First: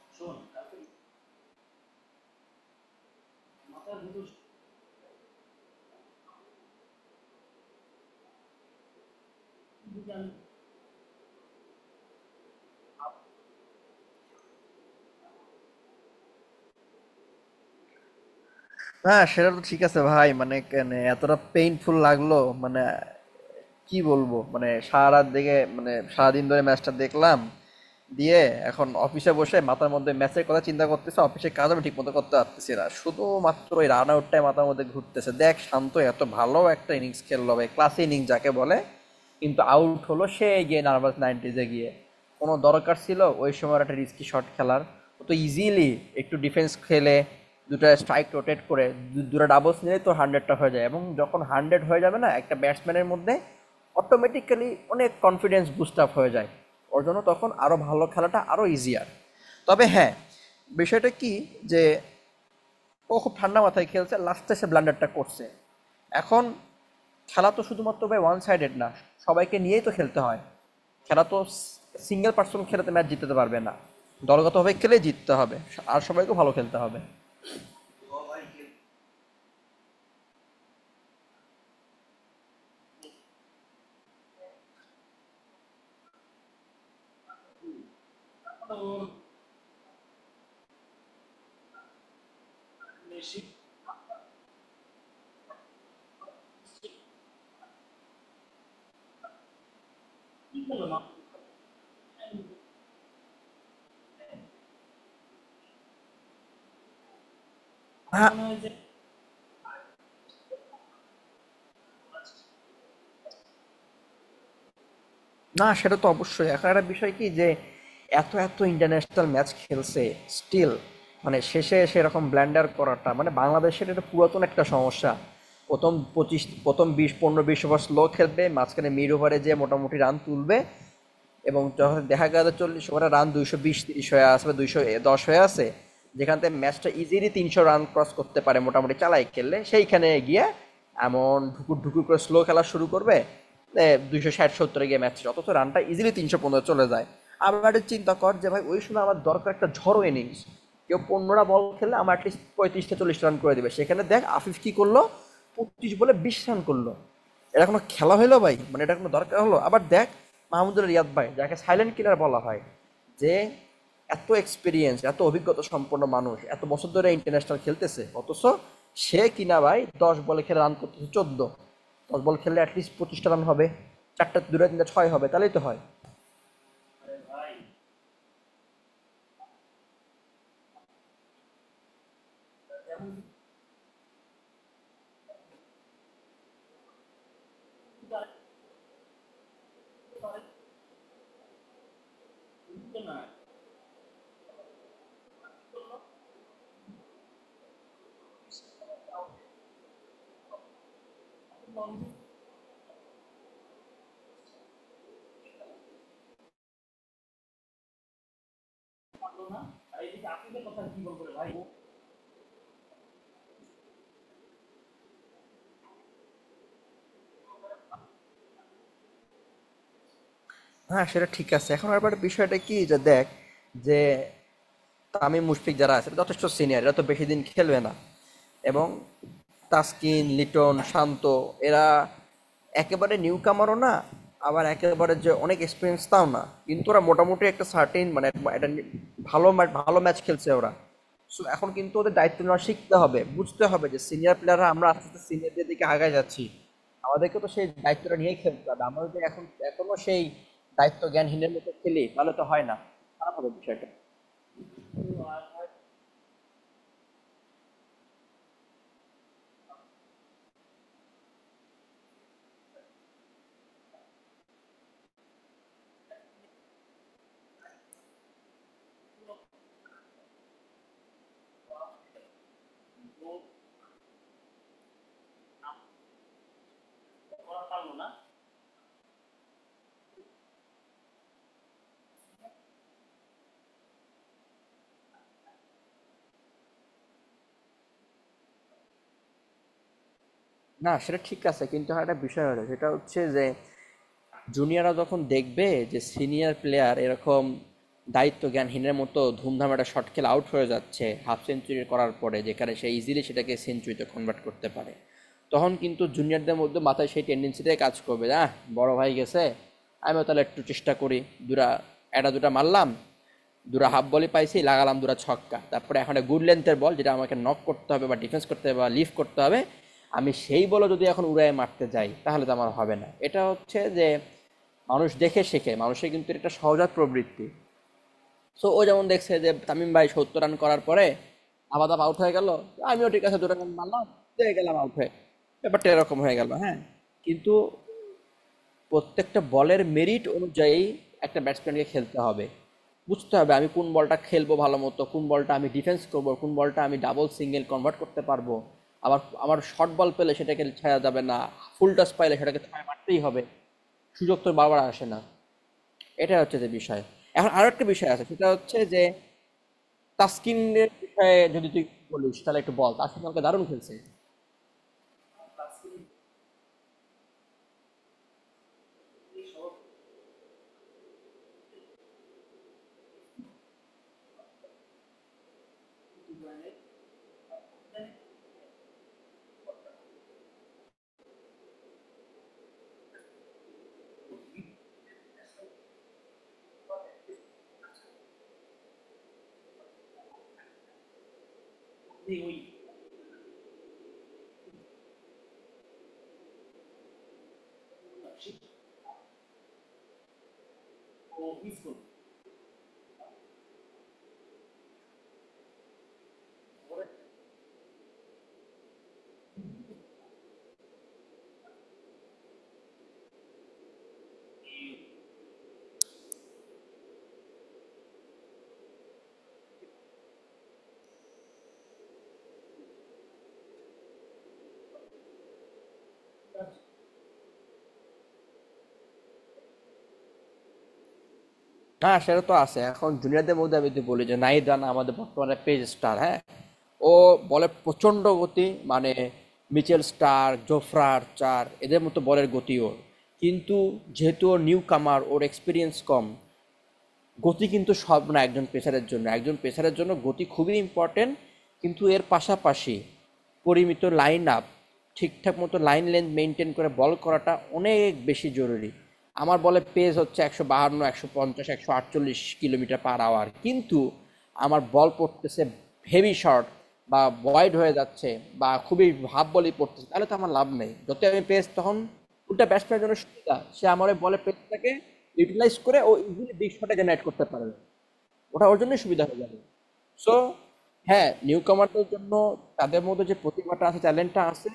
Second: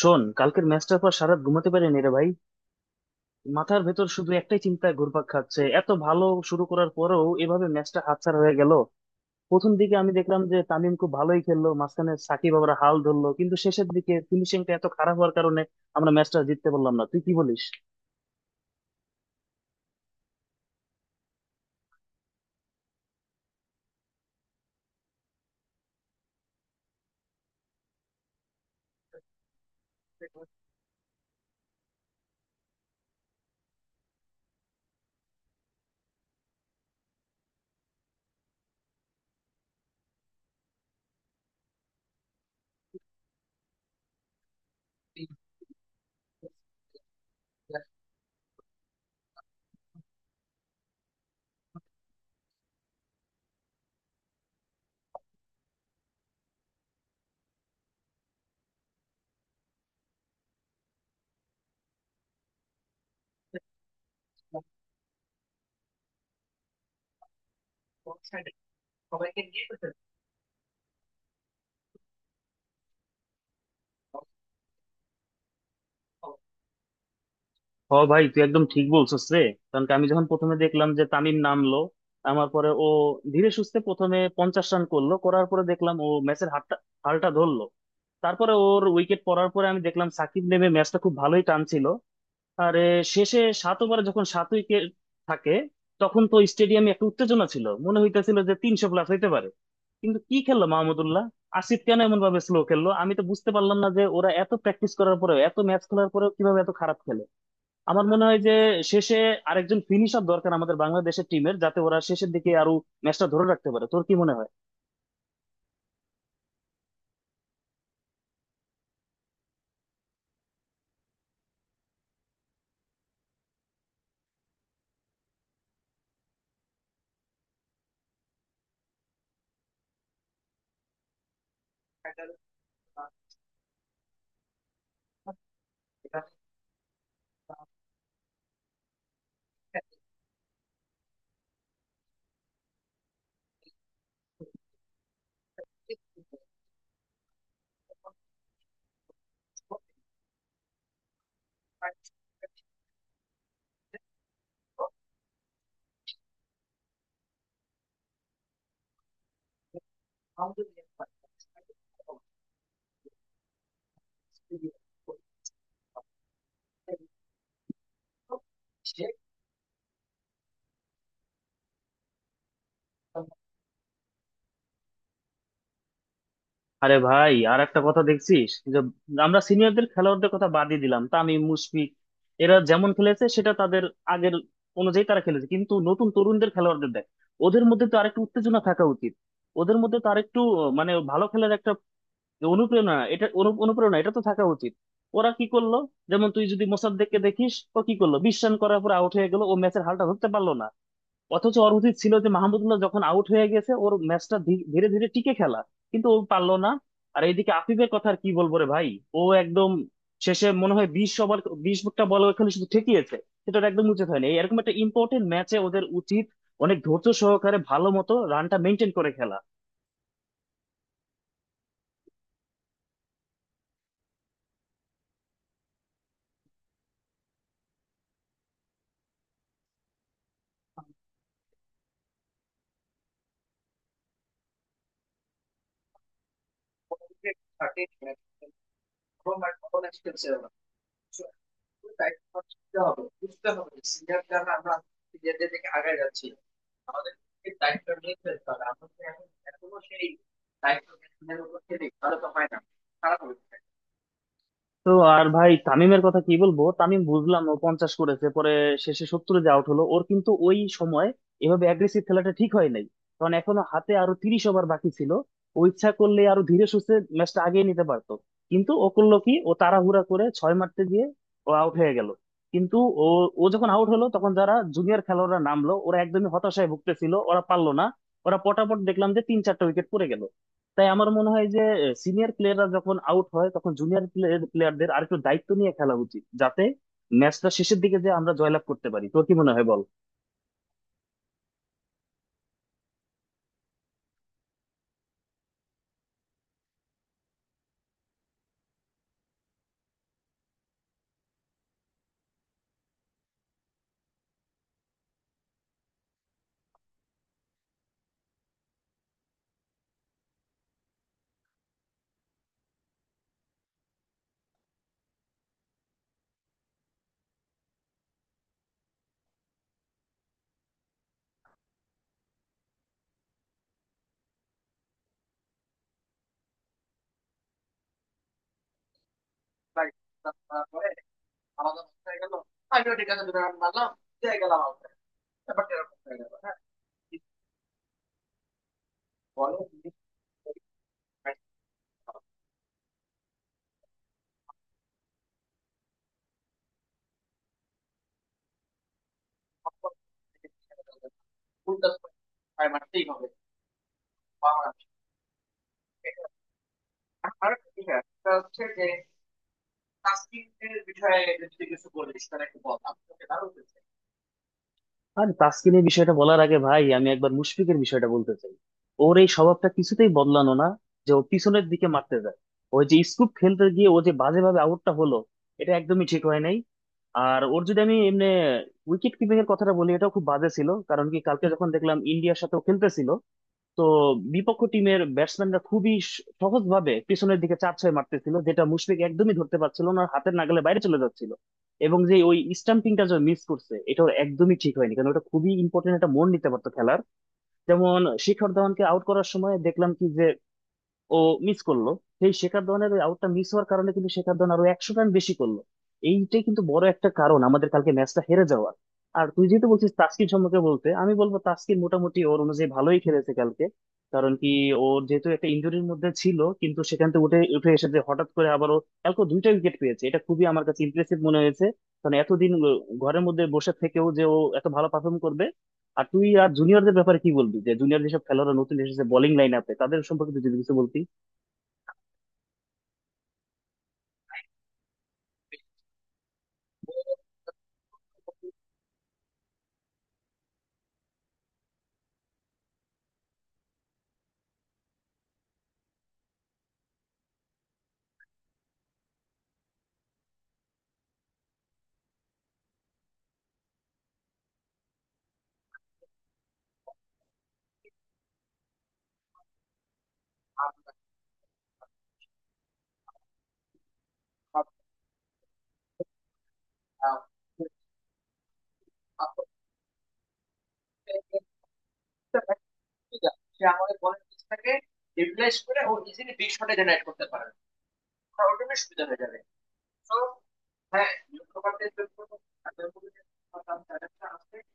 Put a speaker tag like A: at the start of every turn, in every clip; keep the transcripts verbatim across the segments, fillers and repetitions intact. A: শোন, কালকের ম্যাচটার পর সারাত ঘুমাতে পারিনি রে ভাই। মাথার ভেতর শুধু একটাই চিন্তা ঘুরপাক খাচ্ছে, এত ভালো শুরু করার পরেও এভাবে ম্যাচটা হাতছাড়া হয়ে গেল। প্রথম দিকে আমি দেখলাম যে তামিম খুব ভালোই খেললো, মাঝখানে সাকিব আবার হাল ধরলো, কিন্তু শেষের দিকে ফিনিশিংটা এত খারাপ হওয়ার কারণে আমরা ম্যাচটা জিততে পারলাম না। তুই কি বলিস?
B: না সেটা তো ঠিক আছে ভাই। মানে কেন এতটা পেইনফুল লাগলো। মানে কি বলবো। মানে সারা রাত দেখে, মানে সারাদিন ধরে ম্যাচটা দেখলাম, দিয়ে এখন অফিসে বসে মাথার মধ্যে ম্যাচের কথা চিন্তা করতেছে। অফিসের কাজ আমি ঠিকমতো করতে পারতেছি না, শুধুমাত্র ওই রান আউটটাই মাথার মধ্যে ঘুরতেছে। দেখ শান্ত এত ভালো একটা ইনিংস খেললো, ভাই ক্লাস ইনিংস যাকে বলে। কিন্তু আউট হলো সে গিয়ে নার্ভাস নাইনটিজে গিয়ে। কোনো দরকার ছিল ওই সময় একটা রিস্কি শট খেলার? ও তো ইজিলি একটু ডিফেন্স খেলে, দুটো স্ট্রাইক রোটেট করে, দু- দুটো ডাবলস নিলে তো হান্ড্রেডটা হয়ে যায়। এবং যখন হান্ড্রেড হয়ে যাবে না একটা ব্যাটসম্যানের মধ্যে, অটোমেটিক্যালি অনেক কনফিডেন্স বুস্ট আপ হয়ে যায়। ওর জন্য তখন আরও ভালো খেলাটা আরও ইজিয়ার। তবে হ্যাঁ, বিষয়টা কি যে ও খুব ঠান্ডা মাথায় খেলছে, লাস্টে সে ব্লান্ডারটা করছে। এখন খেলা তো শুধুমাত্র ভাই ওয়ান সাইডেড না, সবাইকে নিয়েই তো খেলতে হয়। খেলা তো সিঙ্গেল পার্সন খেলাতে ম্যাচ জিততে পারবে না, দলগতভাবে খেলে জিততে হবে। আর সবাইকে ভালো খেলতে হবে।
A: হ ভাই, তুই একদম ঠিক বলছিস রে। কারণ কি, আমি যখন প্রথমে দেখলাম যে তামিম নামলো আমার পরে, ও ধীরে সুস্থে প্রথমে পঞ্চাশ রান করলো, করার পরে দেখলাম ও ম্যাচের হাতটা, হালটা ধরলো। তারপরে ওর উইকেট পড়ার পরে আমি দেখলাম সাকিব নেমে ম্যাচটা খুব ভালোই টানছিল। আর এ, শেষে সাত ওভারে যখন সাত উইকেট থাকে তখন তো স্টেডিয়ামে একটা উত্তেজনা ছিল, মনে হইতেছিল যে তিনশো প্লাস হইতে পারে। কিন্তু কি খেললো মাহমুদুল্লাহ, আসিফ কেন এমন ভাবে স্লো খেললো, আমি তো বুঝতে পারলাম না যে ওরা এত প্র্যাকটিস করার পরেও এত ম্যাচ খেলার পরেও কিভাবে এত খারাপ খেলে। আমার মনে হয় যে
B: হ্যাঁ।
A: শেষে আরেকজন ফিনিশার দরকার আমাদের বাংলাদেশের টিমের, যাতে ওরা শেষের দিকে আরো ম্যাচটা ধরে রাখতে পারে। তোর কি মনে হয়?
B: না সেটা তো অবশ্যই। এখন একটা বিষয় কি যে এত এত ইন্টারন্যাশনাল ম্যাচ খেলছে, স্টিল মানে শেষে এসে এরকম ব্ল্যান্ডার করাটা, মানে বাংলাদেশের এটা পুরাতন একটা সমস্যা। প্রথম পঁচিশ, প্রথম বিশ, পনেরো বিশ ওভার স্লো খেলবে, মাঝখানে মিড ওভারে যে মোটামুটি রান তুলবে, এবং যখন দেখা গেল চল্লিশ ওভারে রান দুইশো বিশ তিরিশ হয়ে আছে বা দুইশো দশ হয়ে আছে, যেখান থেকে ম্যাচটা ইজিলি তিনশো রান ক্রস করতে পারে মোটামুটি চালাই খেললে, সেইখানে গিয়ে এমন ঢুকুর ঢুকুর করে স্লো খেলা শুরু করবে, দুইশো ষাট সত্তরে গিয়ে ম্যাচ, অথচ রানটা ইজিলি তিনশো পনেরো চলে যায়। আবার একটা চিন্তা কর যে ভাই, ওই সময় আমার দরকার একটা ঝড়ো ইনিংস। কেউ পনেরোটা বল খেললে আমার অ্যাটলিস্ট পঁয়ত্রিশটা চল্লিশ রান করে দেবে। সেখানে দেখ আফিফ কি করলো, পঁচিশ বলে বিশ রান করলো। এটা কোনো খেলা হলো ভাই? মানে এটা কোনো দরকার হলো? আবার দেখ মাহমুদুল রিয়াদ ভাই, যাকে সাইলেন্ট কিলার বলা হয়, যে এত এক্সপিরিয়েন্স, এত অভিজ্ঞতা সম্পন্ন মানুষ, এত বছর ধরে ইন্টারন্যাশনাল খেলতেছে, অথচ সে কিনা ভাই দশ বলে খেলে রান করতেছে চোদ্দ। দশ বল খেললে অ্যাটলিস্ট পঁচিশটা রান হবে, চারটা দুটা তিনটা ছয় হবে, তাহলেই তো হয়।
A: আরে ভাই, আর একটা কথা দেখছিস যে আমরা সিনিয়রদের খেলোয়াড়দের কথা বাদই দিলাম, তামিম মুশফিক এরা যেমন খেলেছে সেটা তাদের আগের অনুযায়ী তারা খেলেছে, কিন্তু নতুন তরুণদের খেলোয়াড়দের দেখ, ওদের মধ্যে তো আরেকটু উত্তেজনা থাকা উচিত। ওদের মধ্যে তো আরেকটু আহ, মানে ভালো খেলার একটা অনুপ্রেরণা, এটা অনু- অনুপ্রেরণা এটা তো থাকা উচিত। ওরা কি করলো? যেমন তুই যদি মোসাদ্দেককে দেখিস, ও কি করলো, বিশ্রাম করার পর আউট হয়ে গেল, ও ম্যাচের হালটা ধরতে পারলো না। অথচ ওর উচিত ছিল যে মাহমুদুল্লাহ যখন আউট হয়ে গেছে ওর ম্যাচটা ধীরে ধীরে টিকে খেলা, কিন্তু ও পারলো না। আর এইদিকে আফিফের কথা আর কি বলবো রে ভাই, ও একদম শেষে মনে হয় বিশ ওভার, বিশটা বল ওখানে শুধু ঠেকিয়েছে। সেটা ওর একদম উচিত হয়নি, এরকম একটা ইম্পর্টেন্ট ম্যাচে ওদের উচিত অনেক ধৈর্য সহকারে ভালো মতো রানটা মেনটেন করে
B: হ্যাঁ সেটা ঠিক আছে। এখন আবার বিষয়টা কি যে দেখ, যে তামিম মুশফিক যারা আছে এরা যথেষ্ট সিনিয়র, এরা তো বেশি দিন খেলবে না। এবং তাসকিন লিটন শান্ত, এরা একেবারে নিউ কামারও না, আবার একেবারে যে অনেক এক্সপিরিয়েন্স তাও না। কিন্তু ওরা মোটামুটি একটা সার্টেন
A: খেলা
B: মানে একটা নি- ভালো ম্যাচ ভালো ম্যাচ খেলছে ওরা। সো এখন কিন্তু ওদের দায়িত্ব নেওয়া শিখতে হবে, বুঝতে হবে যে সিনিয়র প্লেয়াররা, আমরা আস্তে আস্তে সিনিয়রদের দিকে আগায় যাচ্ছি, আমাদেরকে তো সেই দায়িত্বটা নিয়ে খেলতে হবে। আমরা যদি এখন, এখনো সেই দায়িত্ব জ্ঞানহীনের মতো খেলি তাহলে তো হয় না। খারাপ হবে বিষয়টা।
A: তো। আর ভাই, তামিমের কথা কি বলবো, তামিম বুঝলাম ও পঞ্চাশ করেছে, পরে শেষে সত্তরে যে আউট হলো ওর কিন্তু ওই সময় এভাবে অ্যাগ্রেসিভ খেলাটা ঠিক হয় নাই, কারণ এখনো হাতে আরো তিরিশ ওভার বাকি ছিল। ও ইচ্ছা করলে আরো ধীরে সুস্থে ম্যাচটা আগিয়ে নিতে পারতো, কিন্তু ও করলো কি, ও তাড়াহুড়া করে ছয় মারতে গিয়ে ও আউট হয়ে গেল। কিন্তু ও ও যখন আউট হলো তখন যারা জুনিয়র খেলোয়াড়রা নামলো ওরা একদমই হতাশায় ভুগতেছিল, ওরা পারলো না, ওরা পটাপট দেখলাম যে তিন চারটা উইকেট পড়ে গেল। তাই আমার মনে হয় যে সিনিয়র প্লেয়াররা যখন আউট হয় তখন জুনিয়র প্লেয়ারদের আর একটু দায়িত্ব নিয়ে খেলা উচিত, যাতে ম্যাচটা শেষের দিকে যে আমরা জয়লাভ করতে পারি। তোর কি মনে হয় বল।
B: না সেটা ঠিক আছে, কিন্তু আর একটা বিষয় হলো, সেটা হচ্ছে যে জুনিয়ররা যখন দেখবে যে সিনিয়র প্লেয়ার এরকম দায়িত্ব জ্ঞানহীনের মতো ধুমধাম একটা শট খেলে আউট হয়ে যাচ্ছে, হাফ সেঞ্চুরি করার পরে, যেখানে সে ইজিলি সেটাকে সেঞ্চুরিতে কনভার্ট করতে পারে, তখন কিন্তু জুনিয়রদের মধ্যে, মাথায় সেই টেন্ডেন্সিটাই কাজ করবে না। বড় ভাই গেছে, আমিও তাহলে একটু চেষ্টা করি। দুটা, একটা দুটা মারলাম, দুরা হাফ বলে পাইছি লাগালাম দুরা ছক্কা, তারপরে এখন একটা গুড লেন্থের বল যেটা আমাকে নক করতে হবে বা ডিফেন্স করতে হবে বা লিফ করতে হবে, আমি সেই বলও যদি এখন উড়ায় মারতে যাই তাহলে তো আমার হবে না। এটা হচ্ছে যে মানুষ দেখে শেখে, মানুষের কিন্তু এটা সহজাত প্রবৃত্তি। সো ও যেমন দেখছে যে তামিম ভাই সত্তর রান করার পরে আবার দাপ আউট হয়ে গেল, আমিও ঠিক আছে দুটা রান মারলাম, পেয়ে গেলাম আউট হয়ে, ব্যাপারটা এরকম হয়ে গেল, হ্যাঁ। কিন্তু প্রত্যেকটা বলের মেরিট অনুযায়ী একটা ব্যাটসম্যানকে খেলতে হবে। বুঝতে হবে আমি কোন বলটা খেলবো ভালো মতো, কোন বলটা আমি ডিফেন্স করবো, কোন বলটা আমি ডাবল সিঙ্গেল কনভার্ট করতে পারবো। আবার আমার শর্ট বল পেলে সেটাকে ছায়া যাবে না, ফুল টস পাইলে সেটাকে ছয় মারতেই হবে, সুযোগ তো বারবার আসে না। এটা হচ্ছে যে বিষয়। এখন আরো একটা বিষয় আছে, সেটা হচ্ছে যে তাস্কিনের বিষয়ে যদি তুই বলিস তাহলে একটু বল, তাস্কিন আমাকে দারুণ খেলছে।
A: আর তাসকিনের বিষয়টা বলার আগে ভাই আমি একবার মুশফিকের বিষয়টা বলতে চাই। ওর এই স্বভাবটা কিছুতেই বদলানো না, যে ও পিছনের দিকে মারতে যায়। ওই যে স্কুপ খেলতে গিয়ে ও যে বাজেভাবে আউটটা হলো, এটা একদমই ঠিক হয় নাই। আর ওর যদি আমি এমনি উইকেট কিপিং এর কথাটা বলি, এটাও খুব বাজে ছিল, কারণ কি, কালকে যখন দেখলাম ইন্ডিয়ার সাথে ও খেলতেছিল, তো বিপক্ষ টিমের ব্যাটসম্যানরা খুবই সহজ ভাবে পিছনের দিকে চার ছয় মারতেছিল, যেটা মুশফিক একদমই ধরতে পারছিল না, হাতের নাগালে বাইরে চলে যাচ্ছিল। এবং যে ওই স্টাম্পিংটা যে মিস করছে, এটা ওর একদমই ঠিক হয়নি, কারণ ওটা খুবই ইম্পর্টেন্ট একটা মোড় নিতে পারতো খেলার। যেমন শিখর ধাওয়ানকে আউট করার সময় দেখলাম কি যে ও মিস করলো, সেই শেখর ধওয়ানের ওই আউটটা মিস হওয়ার কারণে কিন্তু শেখর ধওয়ান আরো একশো রান বেশি করলো। এইটাই কিন্তু বড় একটা কারণ আমাদের কালকে ম্যাচটা হেরে যাওয়ার। আর তুই যেহেতু বলছিস তাস্কিন সম্পর্কে বলতে, আমি বলবো তাস্কিন মোটামুটি ওর অনুযায়ী ভালোই খেলেছে কালকে। কারণ কি, ওর যেহেতু একটা ইঞ্জুরির মধ্যে ছিল, কিন্তু সেখান থেকে উঠে উঠে এসে যে হঠাৎ করে আবারও কালকে ও দুইটা উইকেট পেয়েছে, এটা খুবই আমার কাছে ইমপ্রেসিভ মনে হয়েছে। কারণ এতদিন ও- ঘরের মধ্যে বসে থেকেও যে ও এত ভালো পারফর্ম করবে। আর তুই আর জুনিয়রদের ব্যাপারে কি বলবি, যে জুনিয়র যেসব খেলোয়াড়রা নতুন এসেছে বোলিং লাইন আপে, তাদের সম্পর্কে তুই যদি কিছু বলতি।
B: হ্যাঁ সেটা তো আছে। এখন জুনিয়রদের মধ্যে আমি যদি বলি যে নাহিদ রানা আমাদের বর্তমানে পেজ স্টার, হ্যাঁ, ও বলে প্রচণ্ড গতি, মানে মিচেল স্টার জোফরার চার এদের মতো বলের গতি ওর। কিন্তু যেহেতু ওর নিউ কামার, ওর এক্সপিরিয়েন্স কম। গতি কিন্তু সব না, একজন পেসারের জন্য, একজন পেসারের জন্য গতি খুবই ইম্পর্টেন্ট, কিন্তু এর পাশাপাশি পরিমিত লাইন আপ, ঠিকঠাক মতো লাইন লেন্থ মেনটেন করে বল করাটা অনেক বেশি জরুরি। আমার বলে পেস হচ্ছে একশো বাহান্ন, একশো পঞ্চাশ, একশো আটচল্লিশ কিলোমিটার পার আওয়ার, কিন্তু আমার বল পড়তেছে হেভি শর্ট বা বয়েড হয়ে যাচ্ছে বা খুবই হাফ বলই পড়তেছে, তাহলে তো আমার লাভ নেই যতই আমি পেস। তখন উল্টা ব্যাটসম্যানের জন্য সুবিধা, সে আমার ওই বলের প্রেসটাকে ইউটিলাইজ করে ও ইজিলি বিগ শটে জেনারেট করতে পারবে। ওটা ওর জন্যই সুবিধা হয়ে যাবে। সো হ্যাঁ, নিউ কামারদের জন্য, তাদের মধ্যে যে প্রতিভাটা আছে, ট্যালেন্টটা আছে,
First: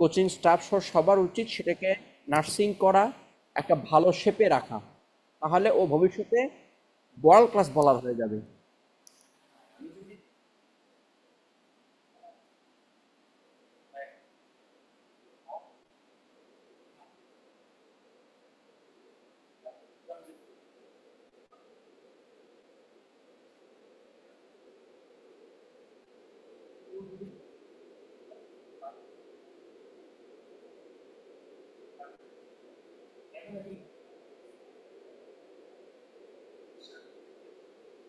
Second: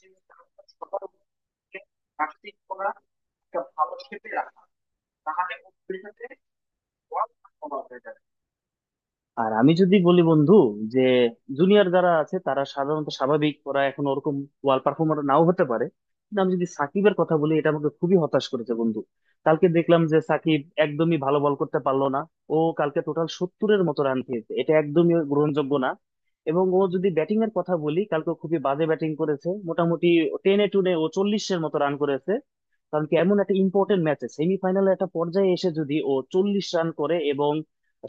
B: কোচিং স্টাফ সহ সবার উচিত সেটাকে নার্সিং করা, একটা ভালো শেপে রাখা। তাহলে ও ভবিষ্যতে ওয়ার্ল্ড ক্লাস বলার হয়ে যাবে।
A: আর আমি যদি বলি বন্ধু, যে জুনিয়র যারা আছে তারা সাধারণত স্বাভাবিক, ওরা এখন ওরকম ওয়াল পারফর্মার নাও হতে পারে। কিন্তু আমি যদি সাকিবের কথা বলি, এটা আমাকে খুবই হতাশ করেছে বন্ধু। কালকে দেখলাম যে সাকিব একদমই ভালো বল করতে পারলো না, ও কালকে টোটাল সত্তরের মতো রান খেয়েছে, এটা একদমই গ্রহণযোগ্য না। এবং ও যদি ব্যাটিং এর কথা বলি, কালকে ও খুবই বাজে ব্যাটিং করেছে, মোটামুটি টেনে টুনে ও চল্লিশের মতো রান করেছে। কারণ কি, এমন একটা ইম্পর্টেন্ট ম্যাচে সেমিফাইনালে একটা পর্যায়ে এসে যদি ও চল্লিশ রান করে এবং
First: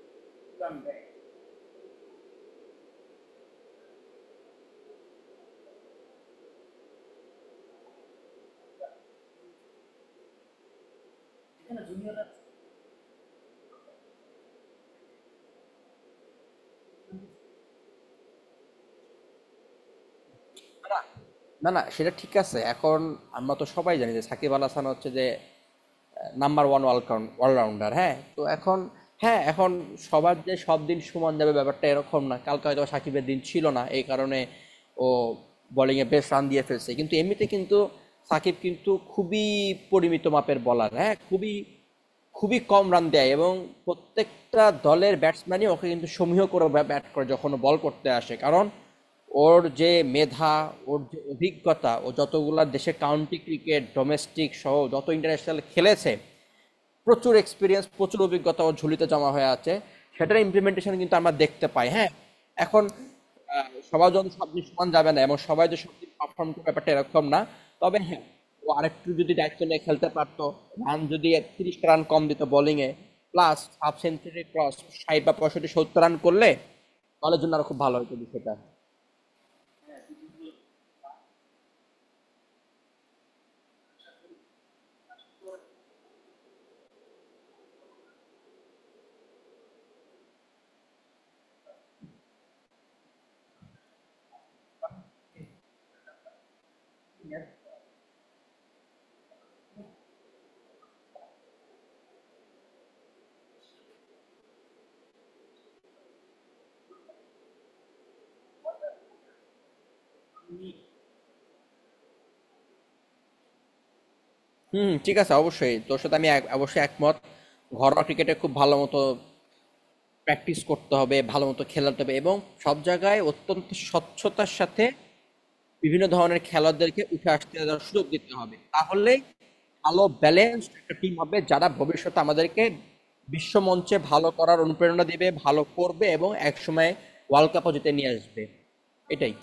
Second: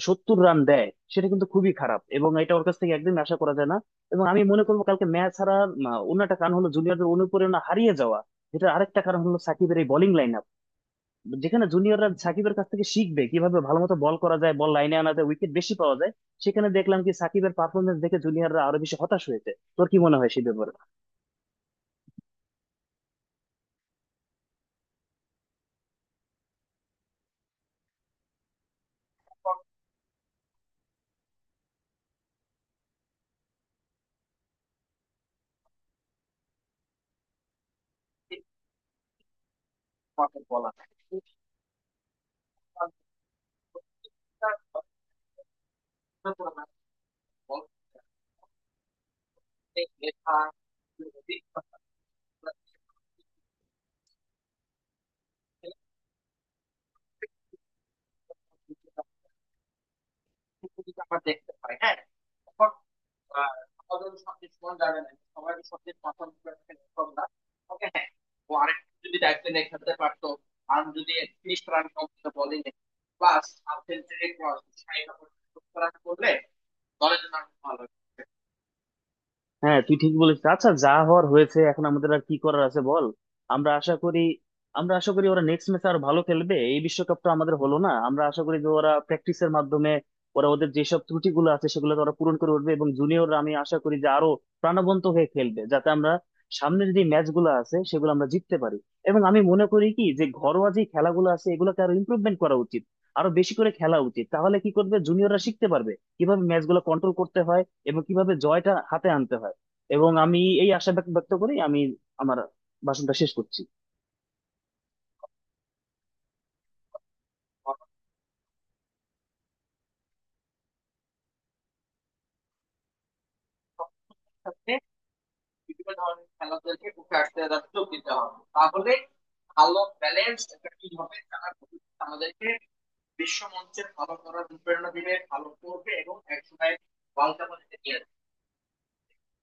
A: সত্তর রান দেয়, সেটা কিন্তু খুবই খারাপ, এবং এটা ওর কাছ থেকে একদিন আশা করা যায় না। এবং আমি মনে করবো কালকে ম্যাচ হারার আহ, অন্য একটা কারণ হলো জুনিয়রদের অনুপ্রেরণা হারিয়ে যাওয়া। যেটা আরেকটা কারণ হলো সাকিবের এই বোলিং লাইন আপ, যেখানে জুনিয়ররা সাকিবের কাছ থেকে শিখবে কিভাবে ভালো মতো বল করা যায়, বল লাইনে আনা যায়, উইকেট বেশি পাওয়া যায়, সেখানে দেখলাম কি সাকিবের পারফরমেন্স দেখে জুনিয়ররা আরো বেশি হতাশ হয়েছে। তোর কি মনে হয় সেই ব্যাপারে?
B: না না সেটা ঠিক আছে। এখন আমরা তো সবাই জানি যে সাকিব আল হাসান হচ্ছে যে নাম্বার ওয়ান অলরাউন্ডার, হ্যাঁ। তো এখন, হ্যাঁ এখন, সবার যে সব দিন সমান যাবে ব্যাপারটা এরকম না, কালকে হয়তো সাকিবের দিন ছিল না, এই কারণে ও বোলিংয়ে বেশ রান দিয়ে ফেলছে। কিন্তু এমনিতে কিন্তু সাকিব কিন্তু খুবই পরিমিত মাপের বলার, হ্যাঁ, খুবই খুবই কম রান দেয়, এবং প্রত্যেকটা দলের ব্যাটসম্যানই ওকে কিন্তু সমীহ করে ব্যা- ব্যাট করে যখন ও বল করতে আসে, কারণ ওর যে মেধা, ওর যে অভিজ্ঞতা, ও যতগুলা দেশে কাউন্টি ক্রিকেট ডোমেস্টিক সহ যত ইন্টারন্যাশনাল খেলেছে, প্রচুর এক্সপিরিয়েন্স, প্রচুর অভিজ্ঞতা ওর ঝুলিতে জমা হয়ে আছে, সেটার ইমপ্লিমেন্টেশন কিন্তু আমরা দেখতে পাই, হ্যাঁ। এখন আহ, সবার জন্য সব দিক সমান যাবে না, এবং সবাই যে সব দিক পারফর্ম করবে ব্যাপারটা এরকম না। তবে হ্যাঁ, ও আরেকটু যদি দায়িত্ব নিয়ে খেলতে পারতো, রান যদি তিরিশটা রান কম দিত বোলিংয়ে, প্লাস হাফ সেঞ্চুরি ক্রস, ষাট বা পঁয়ষট্টি সত্তর রান করলে দলের জন্য আরো খুব ভালো হতো বিষয়টা।
A: হ্যাঁ, তুই ঠিক বলেছিস। আচ্ছা, যা হওয়ার হয়েছে, এখন আমাদের আর কি করার আছে বল। আমরা আশা করি, আমরা আশা করি ওরা নেক্সট ম্যাচে আর ভালো খেলবে, এই বিশ্বকাপটা আমাদের হলো না। আমরা আশা করি যে ওরা প্র্যাকটিসের মাধ্যমে ওরা ওদের যেসব ত্রুটিগুলো আছে সেগুলো ওরা পূরণ করে উঠবে, এবং জুনিয়ররা আমি আশা করি যে আরো প্রাণবন্ত হয়ে খেলবে, যাতে আমরা সামনের যে ম্যাচগুলো আছে সেগুলো আমরা জিততে পারি। এবং আমি মনে করি কি যে ঘরোয়া যে খেলাগুলো আছে এগুলোকে আরো ইমপ্রুভমেন্ট করা উচিত, আরো বেশি করে খেলা উচিত, তাহলে কি করবে জুনিয়ররা শিখতে পারবে কিভাবে ম্যাচগুলো কন্ট্রোল করতে হয় এবং কিভাবে জয়টা হাতে আনতে হয়। এবং আমি এই আশা ব্যক্ত ব্যক্ত করেই আমি আমার ভাষণটা শেষ করছি।
B: হুম ঠিক আছে, অবশ্যই তোর সাথে আমি এক- অবশ্যই একমত। ঘরোয়া ক্রিকেটে খুব ভালো মতো প্র্যাকটিস করতে হবে, ভালো মতো খেলাতে হবে, এবং সব জায়গায় অত্যন্ত স্বচ্ছতার সাথে বিভিন্ন ধরনের খেলোয়াড়দেরকে উঠে আসতে দেওয়ার সুযোগ দিতে হবে। তাহলে ভালো ব্যালেন্স একটা টিম হবে, যারা ভবিষ্যতে আমাদেরকে বিশ্বমঞ্চে ভালো করার অনুপ্রেরণা দিবে, ভালো করবে এবং একসময় ওয়ার্ল্ড কাপও জিতে নিয়ে আসবে। এটাই।